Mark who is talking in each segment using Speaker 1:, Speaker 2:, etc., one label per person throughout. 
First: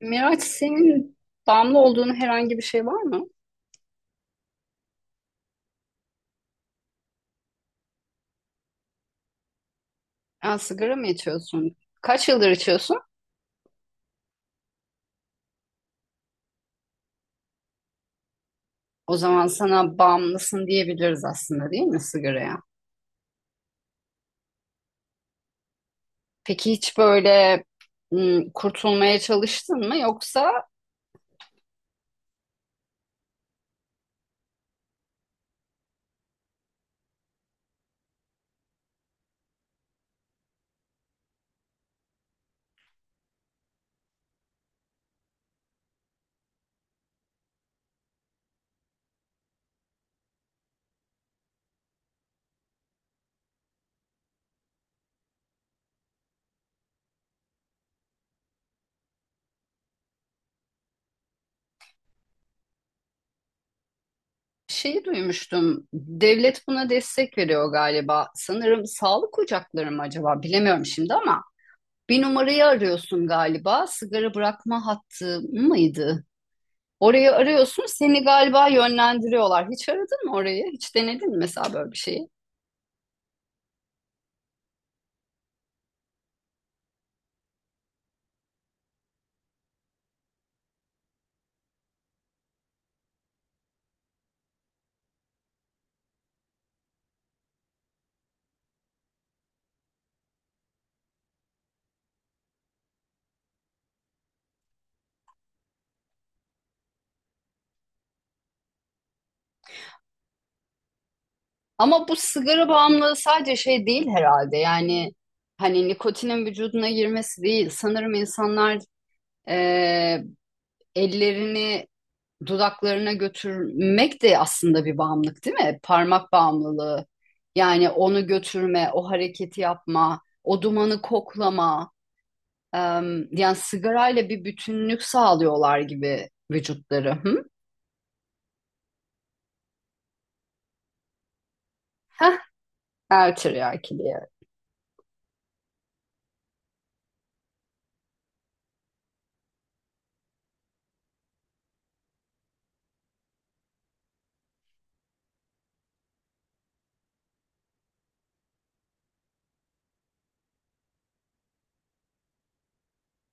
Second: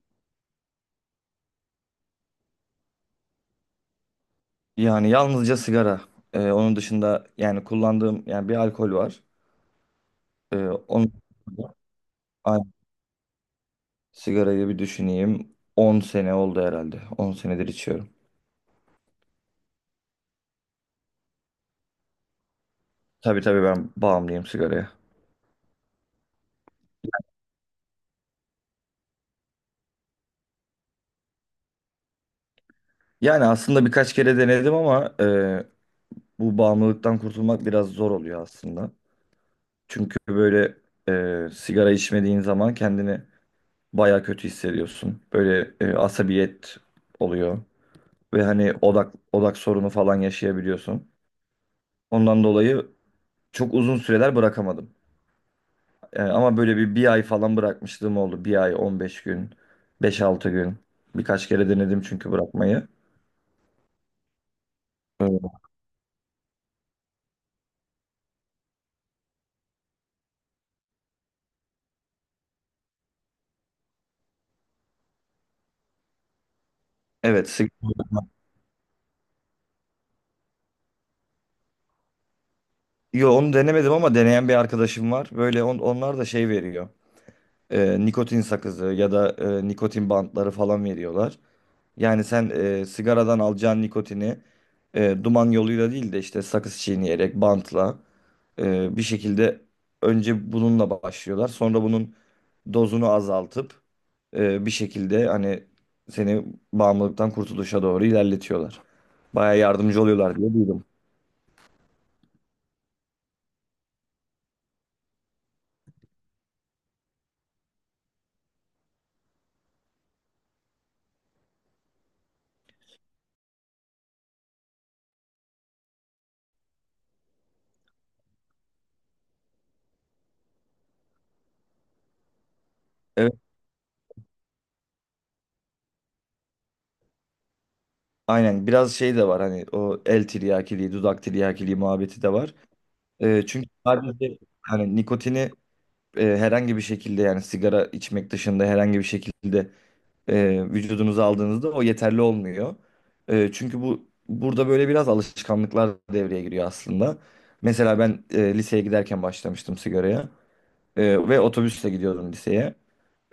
Speaker 1: Miraç senin bağımlı olduğun herhangi bir şey var mı?
Speaker 2: Yani yalnızca sigara. Onun dışında kullandığım bir alkol var. Ee,
Speaker 1: Yani sigara mı
Speaker 2: onun
Speaker 1: içiyorsun? Kaç yıldır
Speaker 2: Ay,
Speaker 1: içiyorsun?
Speaker 2: Sigarayı bir düşüneyim. 10 sene oldu herhalde. 10 senedir içiyorum.
Speaker 1: O zaman sana bağımlısın diyebiliriz aslında, değil mi, sigaraya?
Speaker 2: Tabii tabii, ben bağımlıyım sigaraya.
Speaker 1: Peki hiç böyle kurtulmaya çalıştın mı? Yoksa
Speaker 2: Yani aslında birkaç kere denedim, ama bu bağımlılıktan kurtulmak biraz zor oluyor aslında. Çünkü böyle sigara içmediğin zaman kendini baya kötü hissediyorsun. Böyle asabiyet oluyor ve hani odak sorunu falan yaşayabiliyorsun. Ondan dolayı çok uzun süreler bırakamadım. Ama böyle bir ay falan bırakmışlığım oldu. Bir ay, 15 gün, 5-6 gün. Birkaç kere denedim çünkü bırakmayı.
Speaker 1: şeyi
Speaker 2: Ee,
Speaker 1: duymuştum. Devlet buna destek veriyor galiba. Sanırım sağlık ocakları mı acaba? Bilemiyorum şimdi ama bir numarayı arıyorsun galiba. Sigara bırakma hattı mıydı? Orayı
Speaker 2: Evet. sig-
Speaker 1: arıyorsun, seni galiba yönlendiriyorlar. Hiç aradın mı orayı? Hiç denedin mi mesela böyle bir şeyi?
Speaker 2: Yo, onu denemedim, ama deneyen bir arkadaşım var. Böyle onlar da şey veriyor. Nikotin sakızı ya da nikotin bantları falan veriyorlar. Yani sen sigaradan alacağın nikotini duman yoluyla değil de işte sakız çiğneyerek, bantla bir şekilde önce bununla başlıyorlar. Sonra bunun dozunu azaltıp bir şekilde hani seni bağımlılıktan kurtuluşa doğru ilerletiyorlar. Baya yardımcı oluyorlar diye duydum.
Speaker 1: Ama bu sigara bağımlılığı sadece şey değil herhalde. Yani hani nikotinin vücuduna girmesi değil. Sanırım insanlar eee, ellerini dudaklarına götürmek de aslında bir bağımlılık, değil mi? Parmak bağımlılığı. Yani onu götürme, o hareketi yapma, o dumanı koklama.
Speaker 2: Evet,
Speaker 1: Yani sigarayla bir bütünlük sağlıyorlar gibi vücutları. Hı?
Speaker 2: aynen, biraz şey de var hani, o el tiryakiliği, dudak tiryakiliği muhabbeti de var. Çünkü
Speaker 1: Ertiryakiliğe. Evet.
Speaker 2: sadece hani nikotini herhangi bir şekilde, yani sigara içmek dışında herhangi bir şekilde vücudunuza aldığınızda o yeterli olmuyor. Çünkü bu burada böyle biraz alışkanlıklar devreye giriyor aslında. Mesela ben liseye giderken başlamıştım sigaraya. Ve otobüsle gidiyordum liseye.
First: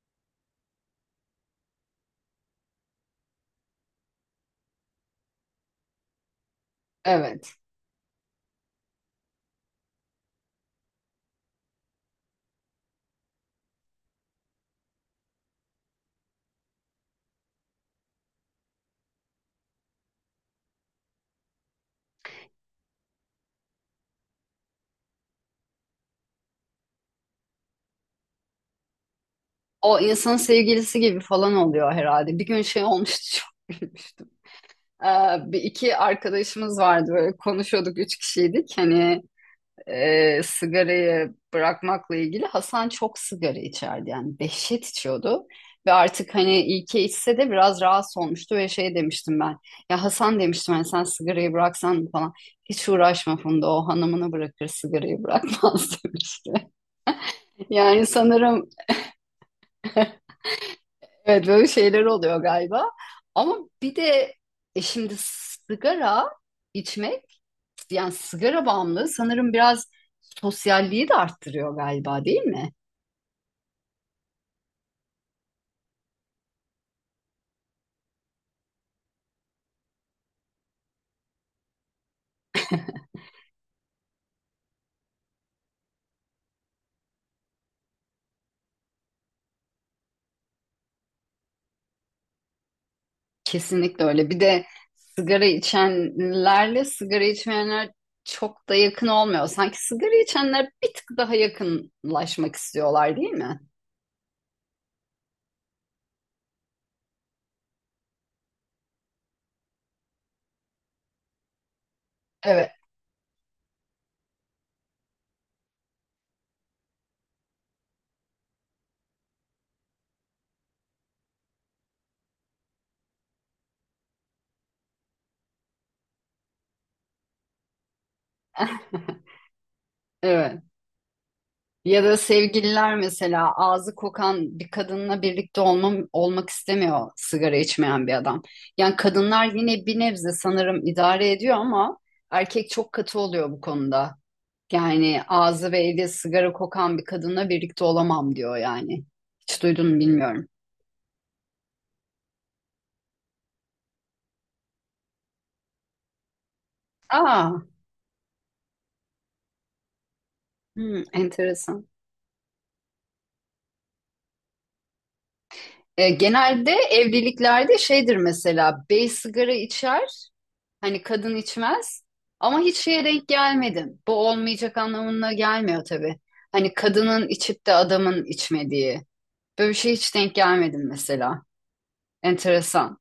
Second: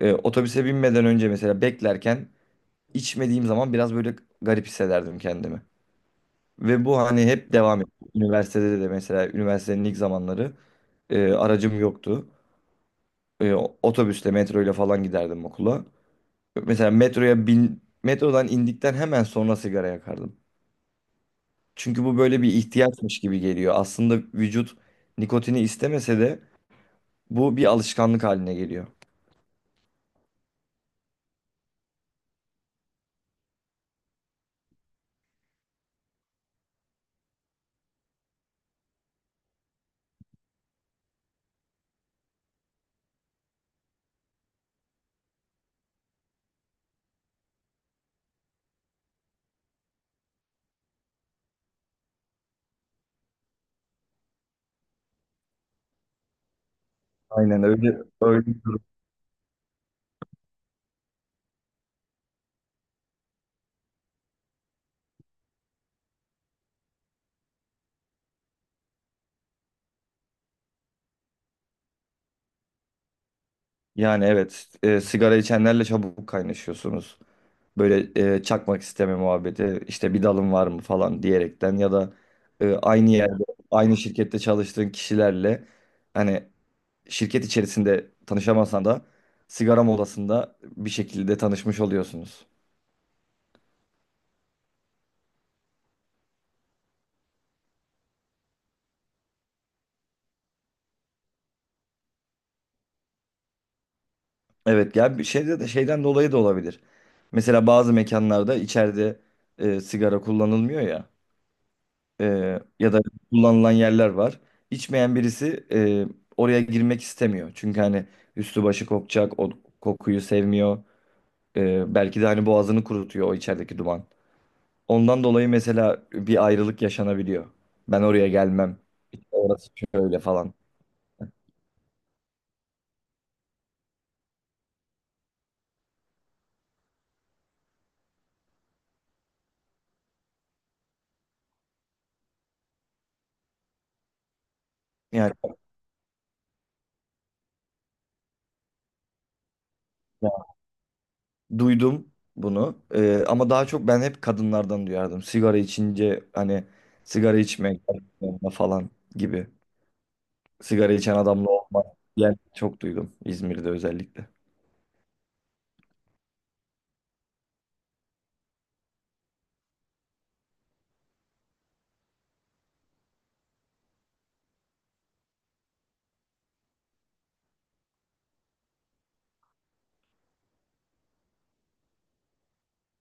Speaker 2: Otobüse binmeden önce mesela beklerken içmediğim zaman biraz böyle garip hissederdim kendimi. Ve bu hani hep
Speaker 1: Evet.
Speaker 2: devam etti. Üniversitede de, mesela üniversitenin ilk zamanları aracım yoktu. Otobüsle, metroyla falan giderdim okula. Mesela metroya bin, metrodan indikten hemen sonra sigara yakardım. Çünkü bu böyle bir ihtiyaçmış gibi geliyor. Aslında vücut nikotini istemese de bu bir alışkanlık haline geliyor.
Speaker 1: O insanın sevgilisi gibi falan oluyor herhalde. Bir gün şey olmuştu çok gülmüştüm. Ee, bir iki arkadaşımız vardı böyle konuşuyorduk, üç kişiydik. Hani sigarayı bırakmakla ilgili Hasan çok sigara içerdi, yani dehşet içiyordu. Ve artık hani iyi ki içse de biraz rahatsız olmuştu ve şey demiştim ben. Ya Hasan demiştim, hani sen sigarayı bıraksan falan. Hiç uğraşma Funda, o hanımını bırakır sigarayı bırakmaz demişti.
Speaker 2: Aynen, öyle
Speaker 1: Yani
Speaker 2: öyle bir
Speaker 1: sanırım
Speaker 2: durum.
Speaker 1: evet, böyle şeyler oluyor galiba. Ama bir de e şimdi sigara içmek, yani sigara bağımlılığı sanırım biraz sosyalliği de arttırıyor galiba, değil mi?
Speaker 2: Yani evet, sigara içenlerle çabuk kaynaşıyorsunuz. Böyle çakmak isteme muhabbeti, işte bir dalın var mı falan diyerekten, ya da aynı yerde aynı şirkette çalıştığın kişilerle, hani şirket içerisinde tanışamasan da sigara molasında bir şekilde tanışmış oluyorsunuz.
Speaker 1: Kesinlikle öyle. Bir de sigara içenlerle sigara içmeyenler çok da yakın olmuyor. Sanki sigara içenler bir tık daha yakınlaşmak istiyorlar, değil mi?
Speaker 2: Evet ya, bir şeyde de şeyden dolayı da olabilir. Mesela bazı mekanlarda içeride sigara kullanılmıyor ya, e,
Speaker 1: Evet.
Speaker 2: ya da kullanılan yerler var. İçmeyen birisi oraya girmek istemiyor. Çünkü hani üstü başı kokacak, o kokuyu sevmiyor. Belki de hani boğazını kurutuyor o içerideki duman. Ondan dolayı mesela bir ayrılık yaşanabiliyor. Ben oraya gelmem. İşte orası şöyle falan.
Speaker 1: Evet. Ya da sevgililer mesela, ağzı kokan bir kadınla birlikte olmam, olmak istemiyor sigara içmeyen bir adam. Yani kadınlar yine bir nebze sanırım idare ediyor ama erkek çok katı oluyor bu konuda. Yani
Speaker 2: Yani
Speaker 1: ağzı ve eli sigara kokan bir kadınla birlikte olamam diyor yani. Hiç duydun mu bilmiyorum.
Speaker 2: duydum bunu. Ama daha çok ben hep kadınlardan duyardım. Sigara içince hani sigara
Speaker 1: Aa,
Speaker 2: içmek falan gibi. Sigara
Speaker 1: hmm,
Speaker 2: içen adamla
Speaker 1: enteresan.
Speaker 2: olmak diyen çok duydum, İzmir'de özellikle.
Speaker 1: E, genelde evliliklerde şeydir mesela, bey sigara içer. Hani kadın içmez ama hiç şeye denk gelmedim. Bu olmayacak anlamına gelmiyor tabii. Hani kadının içip de adamın içmediği. Böyle bir şey hiç denk gelmedim mesela. Enteresan.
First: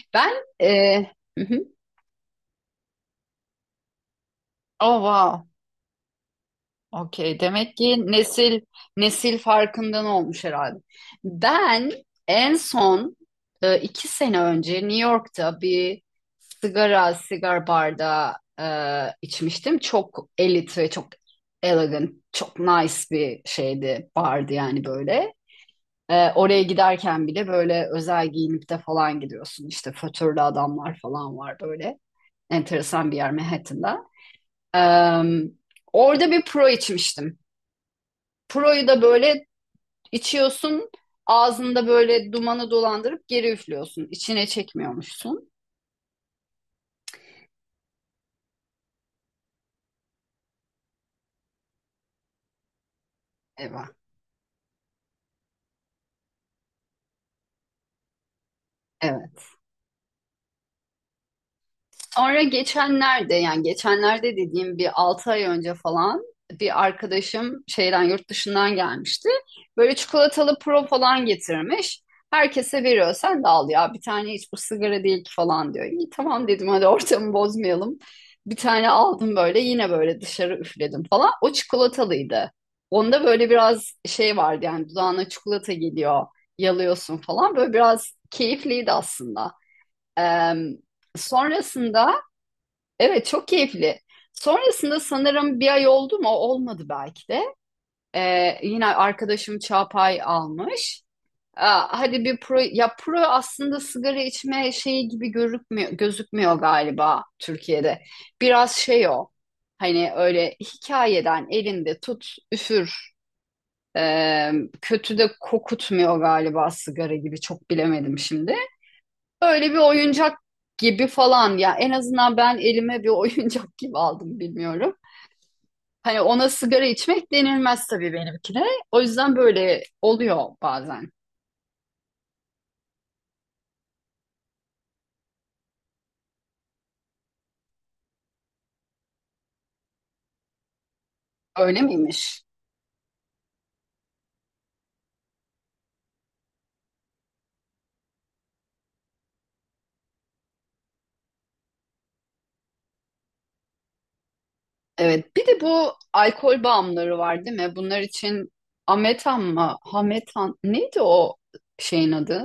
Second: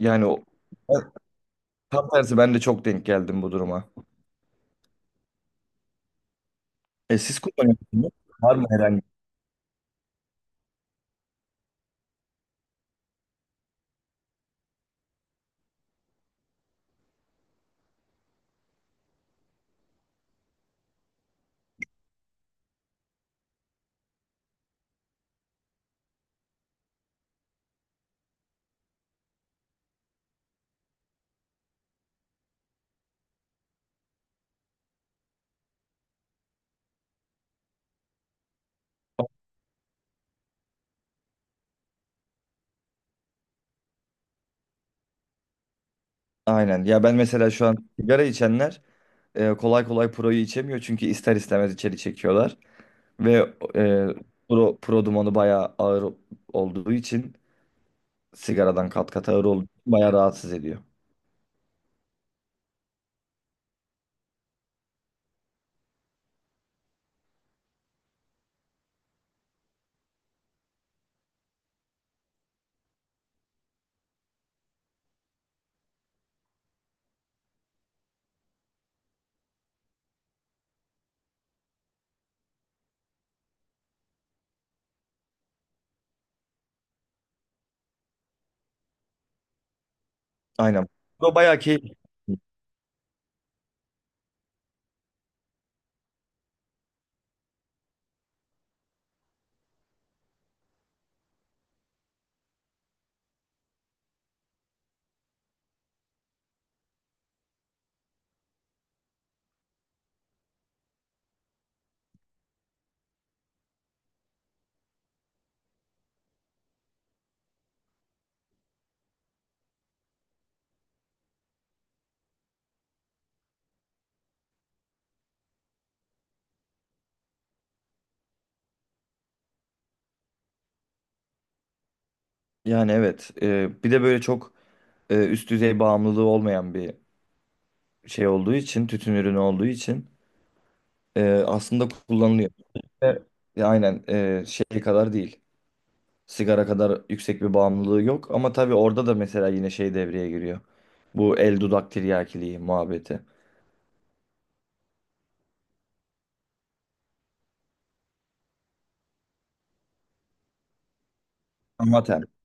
Speaker 2: Yani
Speaker 1: Ben
Speaker 2: o,
Speaker 1: e, hı hı.
Speaker 2: tam tersi, ben de çok denk geldim bu duruma.
Speaker 1: Oh wow.
Speaker 2: E, siz
Speaker 1: Okey. Demek ki
Speaker 2: kullanıyorsunuz. Var
Speaker 1: nesil
Speaker 2: mı herhangi?
Speaker 1: nesil farkından olmuş herhalde. Ben en son iki sene önce New York'ta bir sigar barda içmiştim. Çok elit ve çok elegant, çok nice bir şeydi, bardı yani, böyle. E, oraya giderken bile böyle özel giyinip de falan gidiyorsun. İşte fötürlü adamlar falan var böyle. Enteresan bir yer Manhattan'da. E, orada bir pro içmiştim. Pro'yu da böyle içiyorsun, ağzında böyle dumanı dolandırıp geri üflüyorsun. İçine çekmiyormuşsun.
Speaker 2: Aynen. Ya ben mesela şu an sigara içenler kolay kolay proyu içemiyor, çünkü ister istemez içeri çekiyorlar ve
Speaker 1: Evet.
Speaker 2: e, pro dumanı bayağı ağır olduğu için sigaradan kat kat
Speaker 1: Evet.
Speaker 2: ağır oldu. Bayağı rahatsız ediyor.
Speaker 1: Sonra geçenlerde, yani geçenlerde dediğim bir 6 ay önce falan, bir arkadaşım şeyden yurt dışından gelmişti. Böyle çikolatalı pro falan getirmiş. Herkese veriyor. Sen de al ya bir tane, hiç bu sigara değil ki falan diyor. İyi tamam dedim, hadi ortamı bozmayalım. Bir tane aldım böyle, yine böyle dışarı üfledim falan. O çikolatalıydı. Onda böyle biraz şey vardı, yani dudağına çikolata geliyor, yalıyorsun falan. Böyle biraz keyifliydi aslında. Em,
Speaker 2: Aynen. O bayağı keyifli.
Speaker 1: Sonrasında evet, çok keyifli. Sonrasında sanırım bir ay oldu mu? Olmadı belki de. Yine arkadaşım Çağpay almış. Aa, hadi bir pro, ya pro aslında sigara içme şeyi gibi gözükmüyor galiba Türkiye'de. Biraz şey o. Hani öyle hikayeden elinde tut üfür. Ee, kötü de kokutmuyor galiba sigara gibi, çok bilemedim şimdi. Öyle bir oyuncak gibi falan ya, en azından ben elime bir oyuncak gibi aldım, bilmiyorum. Hani ona sigara içmek denilmez tabii benimkine. O yüzden böyle oluyor bazen.
Speaker 2: Yani evet, bir de böyle çok üst düzey bağımlılığı olmayan bir şey olduğu için, tütün ürünü olduğu için
Speaker 1: Öyle
Speaker 2: aslında
Speaker 1: miymiş?
Speaker 2: kullanılıyor. Ve aynen, şey kadar değil. Sigara kadar yüksek bir bağımlılığı yok. Ama tabii orada da mesela yine şey devreye giriyor. Bu el, dudak tiryakiliği muhabbeti.
Speaker 1: Evet. Bir de bu alkol bağımlıları var değil mi? Bunlar için Ametan mı? Hametan. Neydi o şeyin
Speaker 2: Amatem.
Speaker 1: adı?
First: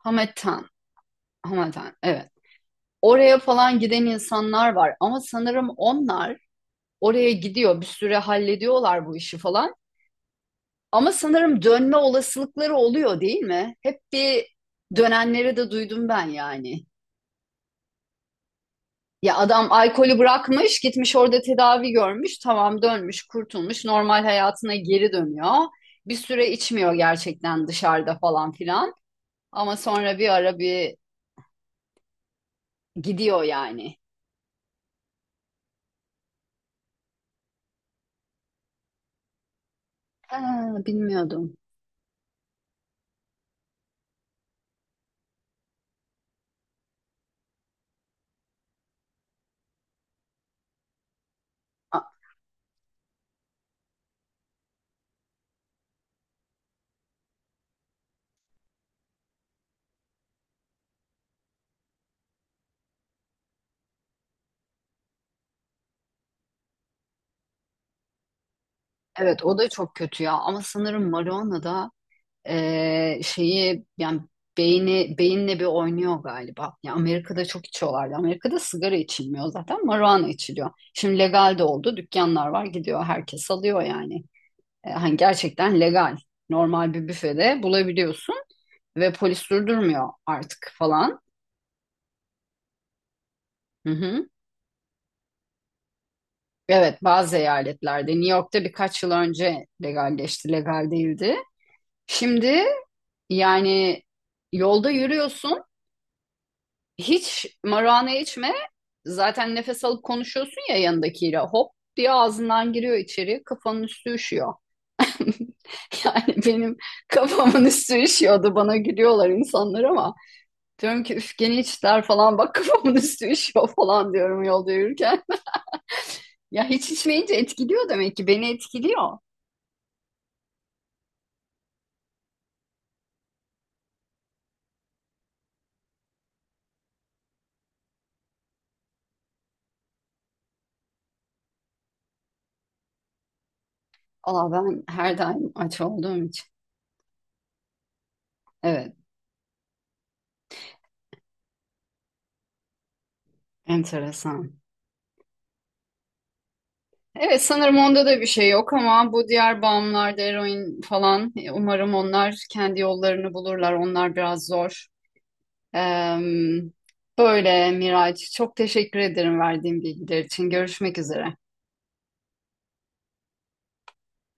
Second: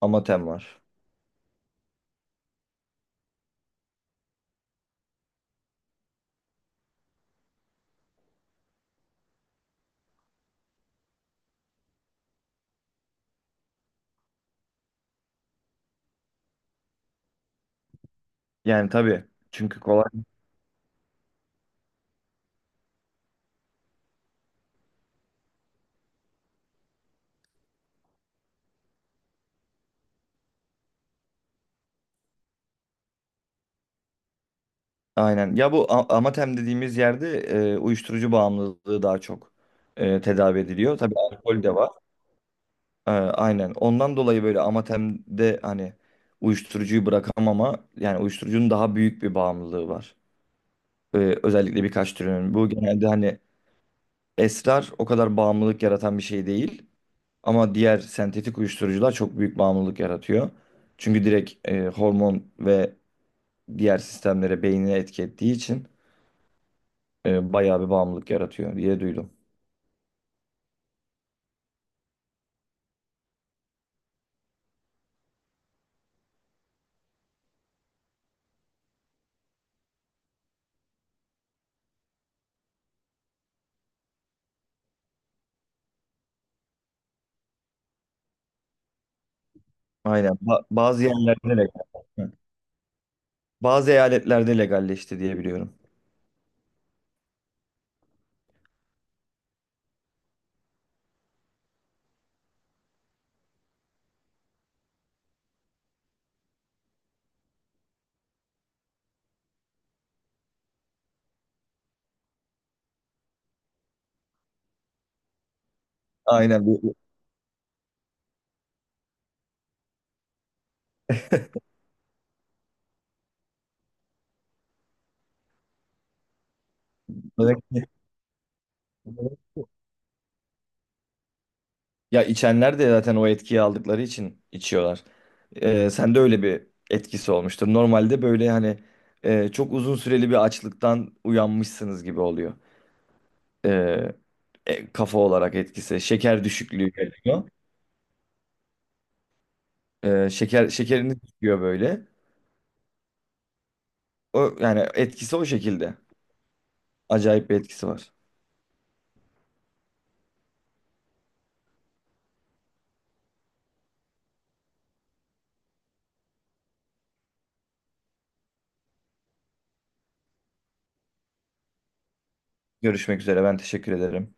Speaker 2: Amatem var.
Speaker 1: Hametan. Evet. Oraya falan giden insanlar var ama sanırım onlar oraya gidiyor, bir süre hallediyorlar bu işi falan. Ama sanırım dönme olasılıkları oluyor değil mi? Hep bir dönenleri de duydum ben yani.
Speaker 2: Yani tabii.
Speaker 1: Ya adam
Speaker 2: Çünkü kolay
Speaker 1: alkolü bırakmış, gitmiş orada tedavi görmüş, tamam dönmüş, kurtulmuş, normal hayatına geri dönüyor. Bir süre içmiyor gerçekten dışarıda falan filan. Ama sonra bir ara bir gidiyor yani.
Speaker 2: aynen. Ya bu Amatem dediğimiz yerde uyuşturucu bağımlılığı daha çok tedavi
Speaker 1: Ha,
Speaker 2: ediliyor. Tabii
Speaker 1: bilmiyordum.
Speaker 2: alkol de var. Aynen. Ondan dolayı böyle Amatem'de hani uyuşturucuyu bırakamama, yani uyuşturucunun daha büyük bir bağımlılığı var. E, Özellikle
Speaker 1: A-
Speaker 2: birkaç türünün. Bu genelde hani esrar o kadar bağımlılık yaratan bir şey değil. Ama diğer sentetik uyuşturucular çok büyük bağımlılık yaratıyor. Çünkü direkt hormon ve diğer sistemlere, beynine etki ettiği için bayağı bir bağımlılık yaratıyor diye duydum.
Speaker 1: Evet, o da çok kötü ya, ama sanırım marijuana da şeyi yani beyni beyinle bir oynuyor galiba. Ya Amerika'da çok içiyorlardı. Amerika'da sigara içilmiyor zaten, marijuana içiliyor. Şimdi legal de oldu. Dükkanlar var, gidiyor herkes alıyor yani. Hani gerçekten legal. Normal bir büfede bulabiliyorsun ve polis durdurmuyor
Speaker 2: Aynen.
Speaker 1: artık
Speaker 2: Bazı
Speaker 1: falan.
Speaker 2: yerlerde legal. Hı.
Speaker 1: Hı
Speaker 2: Bazı
Speaker 1: hı.
Speaker 2: eyaletlerde legalleşti diye biliyorum.
Speaker 1: Evet, bazı eyaletlerde, New York'ta birkaç yıl önce legalleşti, legal değildi. Şimdi yani yolda yürüyorsun, hiç marijuana içme. Zaten nefes alıp konuşuyorsun ya yanındakiyle. Hop diye ağzından giriyor içeri. Kafanın üstü üşüyor. Yani
Speaker 2: Aynen.
Speaker 1: benim kafamın üstü üşüyordu. Bana gülüyorlar insanlar ama. Diyorum ki üf gene içtiler falan. Bak kafamın üstü üşüyor falan diyorum yolda yürürken. Ya hiç içmeyince
Speaker 2: Melek-
Speaker 1: etkiliyor demek ki. Beni etkiliyor.
Speaker 2: Ya, içenler de zaten o etkiyi aldıkları için içiyorlar. Sende öyle bir etkisi olmuştur. Normalde böyle hani çok uzun süreli bir açlıktan uyanmışsınız gibi oluyor. Ee,
Speaker 1: Aa, ben
Speaker 2: Kafa
Speaker 1: her daim
Speaker 2: olarak
Speaker 1: aç
Speaker 2: etkisi.
Speaker 1: olduğum
Speaker 2: Şeker
Speaker 1: için.
Speaker 2: düşüklüğü geliyor.
Speaker 1: Evet,
Speaker 2: Şekeriniz düşüyor böyle. O,
Speaker 1: enteresan.
Speaker 2: yani etkisi o şekilde.
Speaker 1: Evet
Speaker 2: Acayip bir
Speaker 1: sanırım
Speaker 2: etkisi
Speaker 1: onda
Speaker 2: var.
Speaker 1: da bir şey yok ama bu diğer bağımlılarda, eroin falan, umarım onlar kendi yollarını bulurlar. Onlar biraz zor. Eee, böyle Miraç, çok teşekkür ederim verdiğin bilgiler için. Görüşmek üzere.
Speaker 2: Görüşmek üzere. Ben teşekkür ederim.